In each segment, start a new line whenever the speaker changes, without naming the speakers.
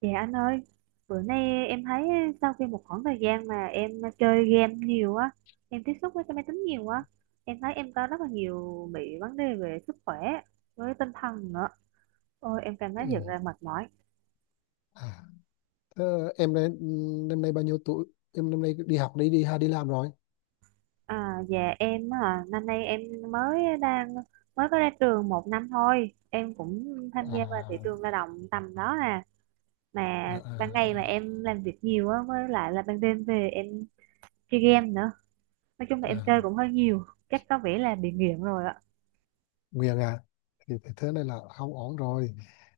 Dạ anh ơi, bữa nay em thấy sau khi một khoảng thời gian mà em chơi game nhiều á, em tiếp xúc với cái máy tính nhiều á, em thấy em có rất là nhiều bị vấn đề về sức khỏe với tinh thần nữa. Ôi em cảm thấy
Ừ.
thiệt là mệt mỏi.
À, thế em đây, năm nay bao nhiêu tuổi? Em năm nay đi học đi đi hay đi làm rồi?
À, dạ em năm nay em mới đang mới có ra trường 1 năm thôi, em cũng tham gia vào thị
À,
trường lao động tầm đó nè,
à,
mà ban ngày mà
à,
em làm việc nhiều á, với lại là ban đêm về em chơi game nữa. Nói chung là em chơi
à,
cũng hơi nhiều, chắc có vẻ là bị nghiện rồi ạ.
Nguyên à, thì thế này là không ổn rồi.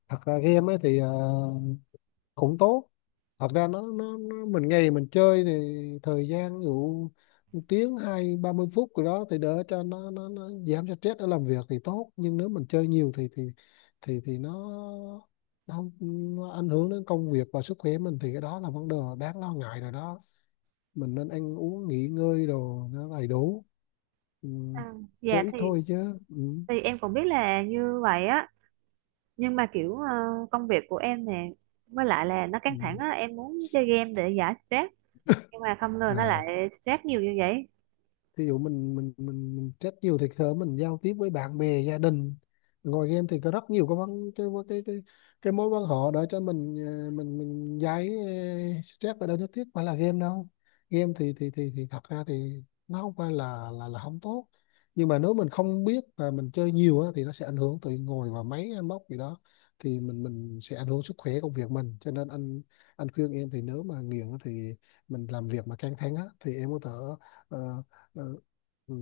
Thật ra game ấy thì cũng tốt, thật ra nó mình ngày mình chơi thì thời gian ví dụ 1 tiếng hai 30 phút rồi đó thì đỡ cho nó giảm cho stress ở làm việc thì tốt, nhưng nếu mình chơi nhiều thì nó không ảnh hưởng đến công việc và sức khỏe mình thì cái đó là vấn đề đáng lo ngại rồi đó. Mình nên ăn uống nghỉ ngơi đồ nó đầy đủ. Ừ,
À, dạ
chơi ít
thì
thôi chứ. Ừ.
thì em cũng biết là như vậy á, nhưng mà kiểu công việc của em nè, với lại là nó
Ừ.
căng thẳng á, em muốn chơi game để giải stress, nhưng mà không ngờ nó
à
lại stress nhiều như vậy.
Thí dụ mình stress nhiều thì thở mình giao tiếp với bạn bè gia đình ngồi game thì có rất nhiều cái vấn cái mối quan họ để cho mình mình giải stress, và đâu nhất thiết phải là game đâu. Game thì thật ra thì nó không phải là không tốt, nhưng mà nếu mình không biết và mình chơi nhiều á, thì nó sẽ ảnh hưởng từ ngồi vào máy hay móc gì đó thì mình sẽ ảnh hưởng sức khỏe công việc mình. Cho nên anh khuyên em thì nếu mà nghiện á thì mình làm việc mà căng thẳng á, thì em có thể ờ, ừ, ừ,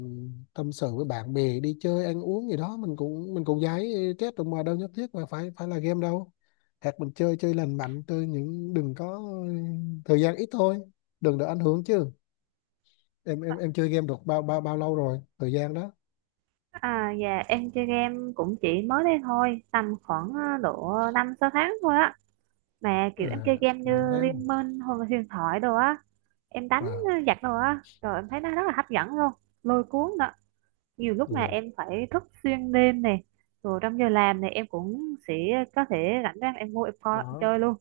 tâm sự với bạn bè đi chơi ăn uống gì đó, mình cũng giải stress rồi mà đâu nhất thiết mà phải phải là game đâu. Hoặc mình chơi chơi lành mạnh chơi những đừng có thời gian ít thôi, đừng để ảnh hưởng chứ. Em chơi game được bao bao bao lâu rồi thời gian đó?
À, dạ em chơi game cũng chỉ mới đây thôi, tầm khoảng độ 5-6 tháng thôi á, mà kiểu
À,
em chơi game
năm
như
tháng.
Liên Minh hoặc là huyền thoại đồ á, em đánh
Wow.
giặc đồ á, rồi em thấy nó rất là hấp dẫn luôn, lôi cuốn nữa. Nhiều lúc mà
Rồi.
em phải thức xuyên đêm này, rồi trong giờ làm này em cũng sẽ có thể rảnh rang em vô em coi em
Đó
chơi luôn.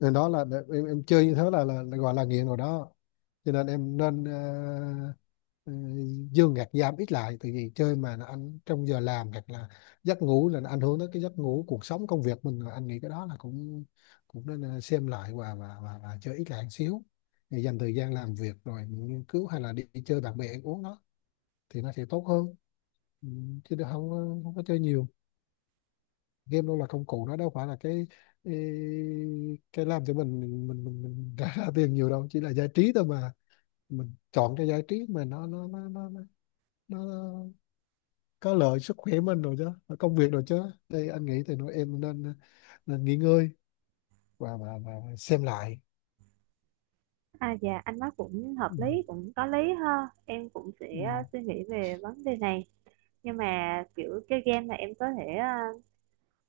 nên đó là em chơi như thế là gọi là nghiện rồi đó. Cho nên em nên ờ, dương gạt giảm ít lại, tại vì chơi mà nó anh trong giờ làm hoặc là giấc ngủ là nó ảnh hưởng đến cái giấc ngủ cuộc sống công việc mình. Rồi anh nghĩ cái đó là cũng cũng nên xem lại và và chơi ít lại một xíu để dành thời gian làm việc rồi nghiên cứu hay là đi chơi bạn bè ăn uống đó thì nó sẽ tốt hơn. Ừ, chứ đừng- không có- không có chơi nhiều. Game đâu là công cụ, nó đâu phải là cái, cái làm cho mình ra tiền nhiều đâu, chỉ là giải trí thôi mà. Mình chọn cái giải trí mà nó có lợi sức khỏe mình rồi chứ và công việc rồi chứ. Thì anh nghĩ thì nói em nên nên nghỉ ngơi và và xem lại.
À, dạ anh nói cũng hợp
Ừ.
lý, cũng có lý ha, em cũng
Ừ.
sẽ suy nghĩ về vấn đề này. Nhưng mà kiểu chơi game mà em có thể uh,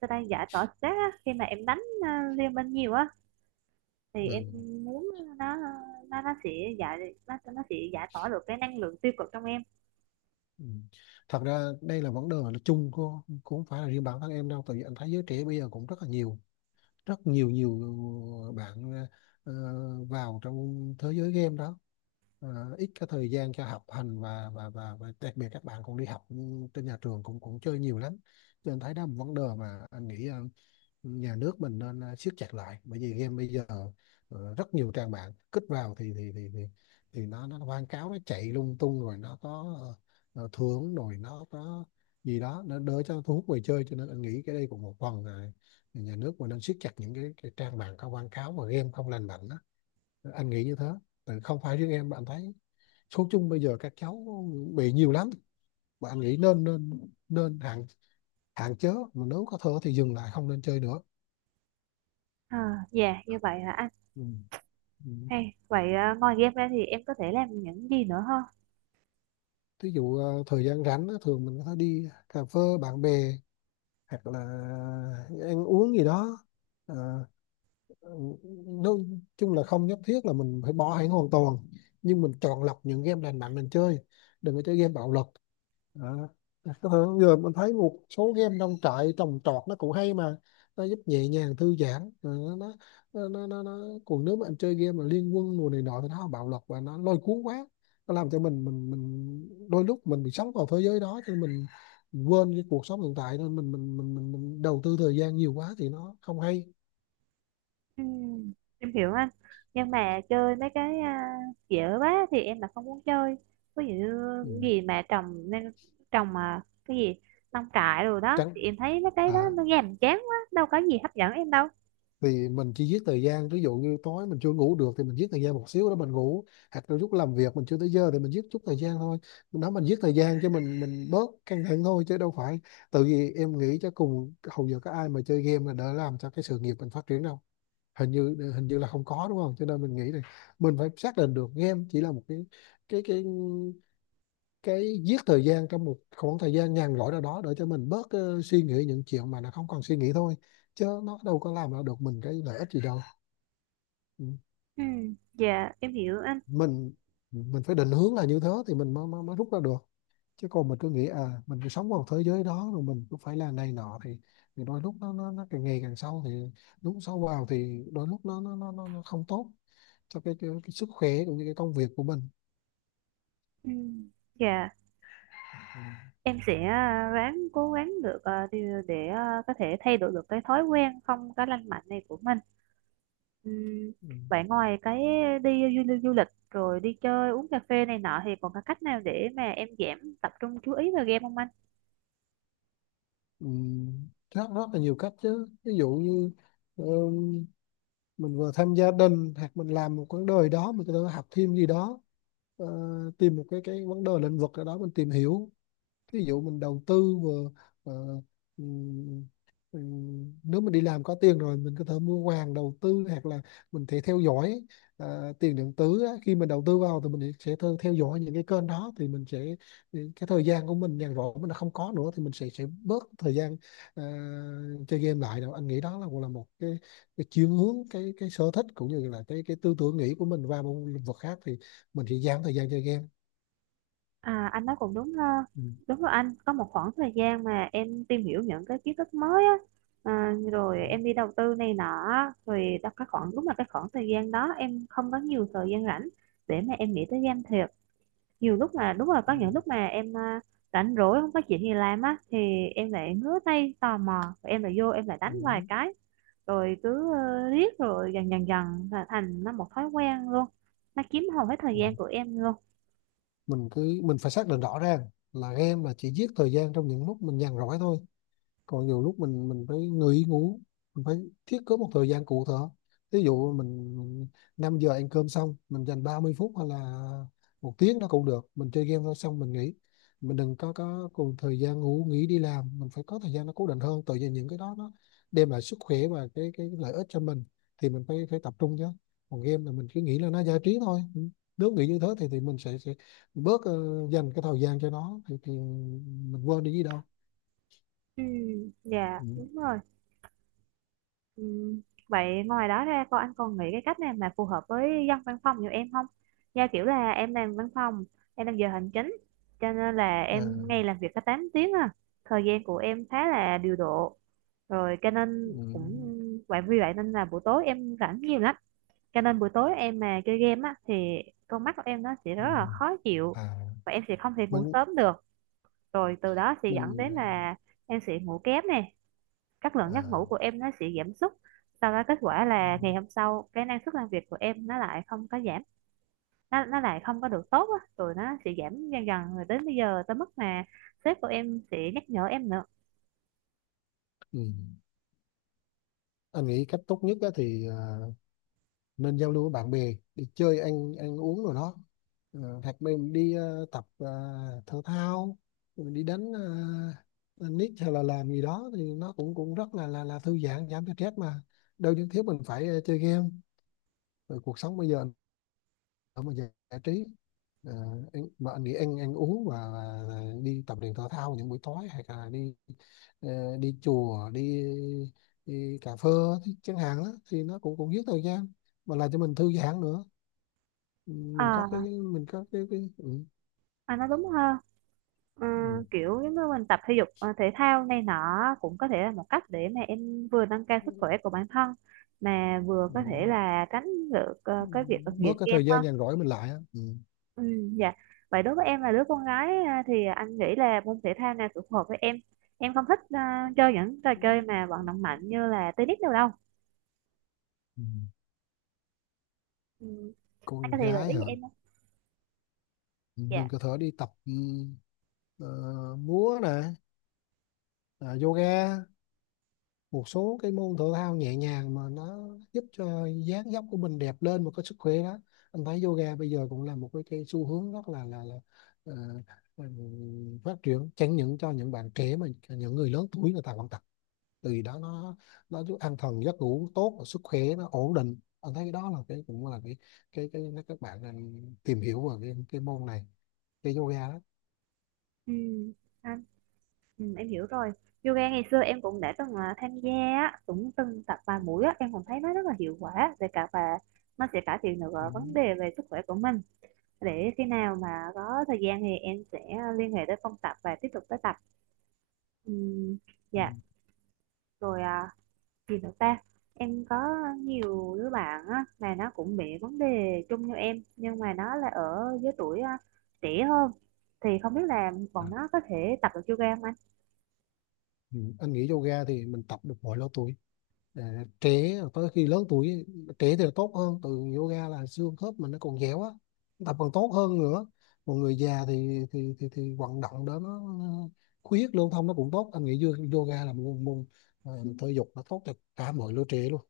sao ta đang giải tỏa stress á, khi mà em đánh liên minh nhiều á thì
Ừ.
em muốn nó nó nó sẽ nó sẽ giải tỏa được cái năng lượng tiêu cực trong em.
Ừ. Thật ra đây là vấn đề là chung của, cũng không phải là riêng bản thân em đâu, tại vì anh thấy giới trẻ bây giờ cũng rất là nhiều, rất nhiều nhiều bạn ờ, vào trong thế giới game đó. Ờ, ít cái thời gian cho học hành và và đặc biệt các bạn còn đi học trên nhà trường cũng cũng chơi nhiều lắm. Cho nên thấy đó là một vấn đề mà anh nghĩ nhà nước mình nên siết chặt lại bởi vì game bây giờ rất nhiều trang mạng kích vào thì nó quảng cáo nó chạy lung tung rồi nó có thưởng rồi nó có gì đó nó đỡ cho thu hút người chơi. Cho nên anh nghĩ cái đây cũng một phần là nhà nước mình nên siết chặt những cái trang mạng có quảng cáo và game không lành mạnh đó. Anh nghĩ như thế. Tại không phải riêng em bạn thấy, số chung bây giờ các cháu bị nhiều lắm và anh nghĩ nên nên nên hạn hạn chế mà nếu có thể thì dừng lại không nên chơi nữa.
À, dạ như vậy hả anh?
Ừ. Ừ.
Hay vậy ngoài game ra thì em có thể làm những gì nữa không?
Ví dụ thời gian rảnh á, thường mình có đi cà phê bạn bè hoặc là ăn uống gì đó. ờ, Ừ, nói chung là không nhất thiết là mình phải bỏ hẳn hoàn toàn, nhưng mình chọn lọc những game lành mạnh mình chơi, đừng có chơi game bạo lực. Đó. Có thể giờ mình thấy một số game nông trại trồng trọt nó cũng hay mà, nó giúp nhẹ nhàng thư giãn. Ờ, nó nó, nó. Còn nếu mà anh chơi game mà liên quân mùa này nọ thì nó bạo lực và nó lôi cuốn quá, nó làm cho mình đôi lúc mình bị sống vào thế giới đó. Cho nên mình quên cái cuộc sống hiện tại nên mình đầu tư thời gian nhiều quá thì nó không hay.
Ừ, em hiểu anh, nhưng mà chơi mấy cái dễ quá thì em là không muốn chơi. Ví dụ như
Ừ.
cái gì mà trồng nên trồng mà cái gì nông trại rồi đó
Tránh.
thì em thấy mấy cái
À
đó nó nhàm chán quá, đâu có gì hấp dẫn em đâu.
thì mình chỉ giết thời gian, ví dụ như tối mình chưa ngủ được thì mình giết thời gian một xíu đó mình ngủ, hoặc là lúc làm việc mình chưa tới giờ thì mình giết chút thời gian thôi. Đó mình giết thời gian cho mình bớt căng thẳng thôi chứ đâu phải. Tự vì em nghĩ cho cùng hầu giờ có ai mà chơi game là đỡ làm cho cái sự nghiệp mình phát triển đâu? Hình như là không có, đúng không? Cho nên mình nghĩ là mình phải xác định được game chỉ là một cái cái cái giết thời gian trong một khoảng thời gian nhàn rỗi nào đó để cho mình bớt suy nghĩ những chuyện mà nó không còn suy nghĩ thôi, chứ nó đâu có làm ra được mình cái lợi ích gì đâu. Ừ.
Ừ, dạ em hiểu anh.
mình mình phải định hướng là như thế thì mình mới rút ra được. Chứ còn mình cứ nghĩ à mình cứ sống vào thế giới đó rồi mình cứ phải làm này nọ thì đôi lúc nó càng ngày càng sâu. Thì lúc sâu vào thì đôi lúc nó không tốt cho cái sức khỏe cũng như cái công việc của mình.
Ừ, dạ em sẽ ráng cố gắng được để có thể thay đổi được cái thói quen không có lành mạnh này của mình. Ừm,
Ừ.
Vậy ngoài cái đi du lịch rồi đi chơi uống cà phê này nọ thì còn có cách nào để mà em giảm tập trung chú ý vào game không anh?
Ừ. Rất rất là nhiều cách chứ, ví dụ như ờ, mình vừa tham gia đình hoặc mình làm một vấn đề đó mình có thể học thêm gì đó. Ờ, tìm một cái vấn đề lĩnh vực ở đó mình tìm hiểu, ví dụ mình đầu tư vừa ờ, ừm, nếu mình đi làm có tiền rồi mình có thể mua vàng đầu tư, hoặc là mình thể theo dõi tiền điện tử á. Khi mình đầu tư vào thì mình sẽ theo dõi những cái kênh đó thì mình sẽ cái thời gian của mình nhàn rỗi mình đã không có nữa thì mình sẽ bớt thời gian ờ, chơi game lại đâu. Anh nghĩ đó là cũng là một cái chuyển hướng cái sở thích cũng như là cái tư tưởng nghĩ của mình vào một lĩnh vực khác thì mình sẽ giảm thời gian chơi game.
À, anh nói cũng đúng ha.
Ừ.
Đúng rồi anh, có một khoảng thời gian mà em tìm hiểu những cái kiến thức mới á, rồi
Ừ.
em đi đầu tư này nọ, á, rồi đó cái khoảng đúng là cái khoảng thời gian đó em không có nhiều thời gian rảnh để mà em nghĩ tới game thiệt. Nhiều lúc mà đúng là có những lúc mà em rảnh rỗi không có chuyện gì làm á, thì em lại ngứa tay tò mò, em lại vô em lại đánh vài
Ừ.
cái, rồi cứ riết rồi dần dần dần là thành nó một thói quen luôn, nó chiếm hầu hết thời
Ừ.
gian của em luôn.
Mình cứ mình phải xác định rõ ràng là game là chỉ giết thời gian trong những lúc mình nhàn rỗi thôi. Còn nhiều lúc mình phải nghỉ ngủ, mình phải thiết kế một thời gian cụ thể. Ví dụ mình 5 giờ ăn cơm xong mình dành 30 phút hay là 1 tiếng nó cũng được mình chơi game thôi xong mình nghỉ. Mình đừng có cùng thời gian ngủ nghỉ đi làm, mình phải có thời gian nó cố định hơn, tự nhiên những cái đó nó đem lại sức khỏe và cái lợi ích cho mình thì mình phải phải tập trung chứ. Còn game là mình cứ nghĩ là nó giải trí thôi. Ừ. Nếu nghĩ như thế thì mình sẽ bớt dành cái thời gian cho nó thì mình quên đi gì đâu.
Ừ, dạ
Ừ.
đúng rồi. Ừ. Vậy ngoài đó ra cô anh còn nghĩ cái cách nào mà phù hợp với dân văn phòng như em không? Do kiểu là em làm văn phòng, em làm giờ hành chính, cho nên là
À.
em ngày làm việc có 8 tiếng à. Thời gian của em khá là điều độ. Rồi cho nên cũng
ừ,
vậy, vì vậy nên là buổi tối em rảnh nhiều lắm. Cho nên buổi tối em mà chơi game á thì con mắt của em nó sẽ
ừ,
rất là khó chịu,
à
và em sẽ không thể ngủ
mình
sớm được. Rồi từ đó sẽ dẫn
mình
đến
à,
là em sẽ ngủ kém nè, các lượng giấc ngủ
à,
của em nó sẽ giảm sút, sau đó kết quả là ngày hôm sau cái năng suất làm việc của em nó lại không có giảm, nó lại không có được tốt á, rồi nó sẽ giảm dần dần rồi đến bây giờ tới mức mà sếp của em sẽ nhắc nhở em nữa.
ừ. Anh nghĩ cách tốt nhất á thì nên giao lưu với bạn bè đi chơi ăn ăn uống rồi đó. Ờ, hoặc mình đi tập thể thao rồi đi đánh tennis hay là làm gì đó thì nó cũng cũng rất là thư giãn giảm stress mà, đâu nhất thiết mình phải chơi game. Rồi cuộc sống bây giờ ở mà giải giải trí. Ờ, anh, mà anh nghĩ ăn ăn uống và đi tập luyện thể thao những buổi tối, hay là đi đi chùa đi đi cà phê thì chẳng hạn đó, thì nó cũng cũng giết thời gian mà làm cho mình thư giãn nữa. Ừ, mình có cái
à,
mình có cái
à nó đúng hơn. Ừ,
ừ,
kiểu giống như mình tập thể dục thể thao này nọ cũng có thể là một cách để mà em vừa nâng cao
ừ,
sức khỏe của bản thân, mà vừa có thể là tránh được
ừ,
cái việc
bớt
nghiện
cái
game.
thời gian nhàn rỗi mình lại á. Ừ.
Ừ, dạ. Vậy đối với em là đứa con gái à, thì anh nghĩ là môn thể thao nào phù hợp với em. Em không thích chơi những trò chơi mà vận động mạnh như là tennis đâu đâu.
Ừ.
Ừ, anh có
Con
thể gợi
gái
ý
hả?
cho em không?
Ừ, mình
Dạ.
có thể đi tập ờ, múa nè, à, yoga. Một số cái môn thể thao nhẹ nhàng mà nó giúp cho dáng dấp của mình đẹp lên và có sức khỏe đó. Anh thấy yoga bây giờ cũng là một cái xu hướng rất là là ờ, phát triển, chẳng những cho những bạn trẻ mà những người lớn tuổi người ta vẫn tập. Từ đó nó giúp an thần giấc ngủ tốt và sức khỏe nó ổn định, anh thấy cái đó là cái cũng là cái các bạn nên tìm hiểu về cái môn này, cái yoga đó.
Ừ, anh, em hiểu rồi. Yoga ngày xưa em cũng đã từng tham gia, á, cũng từng tập vài buổi á, em cũng thấy nó rất là hiệu quả về cả và nó sẽ cải thiện được
Ừ.
vấn đề về sức khỏe của mình. Để khi nào mà có thời gian thì em sẽ liên hệ tới phòng tập và tiếp tục tới tập. Ừ,
Ừ.
dạ. Rồi gì nữa ta, em có nhiều đứa bạn á, mà nó cũng bị vấn đề chung như em, nhưng mà nó là ở giới tuổi trẻ hơn, thì không biết là
À.
bọn nó có thể tập được yoga không anh?
Ừ. Anh nghĩ yoga thì mình tập được mọi lứa tuổi. Ờ, trẻ tới khi lớn tuổi, trẻ thì là tốt hơn từ yoga là xương khớp mình nó còn dẻo á, tập còn tốt hơn nữa. Còn người già thì vận động đó nó huyết lưu thông nó cũng tốt. Anh nghĩ yoga là một môn môn, thể dục nó tốt cho cả mọi lứa trẻ luôn.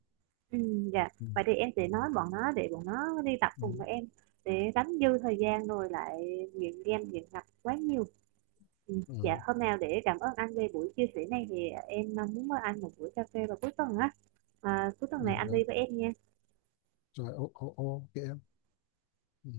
Ừ, dạ
Ừ.
vậy thì em sẽ nói bọn nó để bọn nó đi tập
Ừ.
cùng với em, để đánh dư thời gian rồi lại nghiện game nghiện ngập quá nhiều. Ừ,
Ừ.
dạ hôm nào để cảm ơn anh về buổi chia sẻ này thì em muốn mời anh một buổi cà phê vào cuối tuần á. À, cuối tuần
Ừ.
này anh đi với em nha.
Rồi ô ô ô kìa em. Ừ.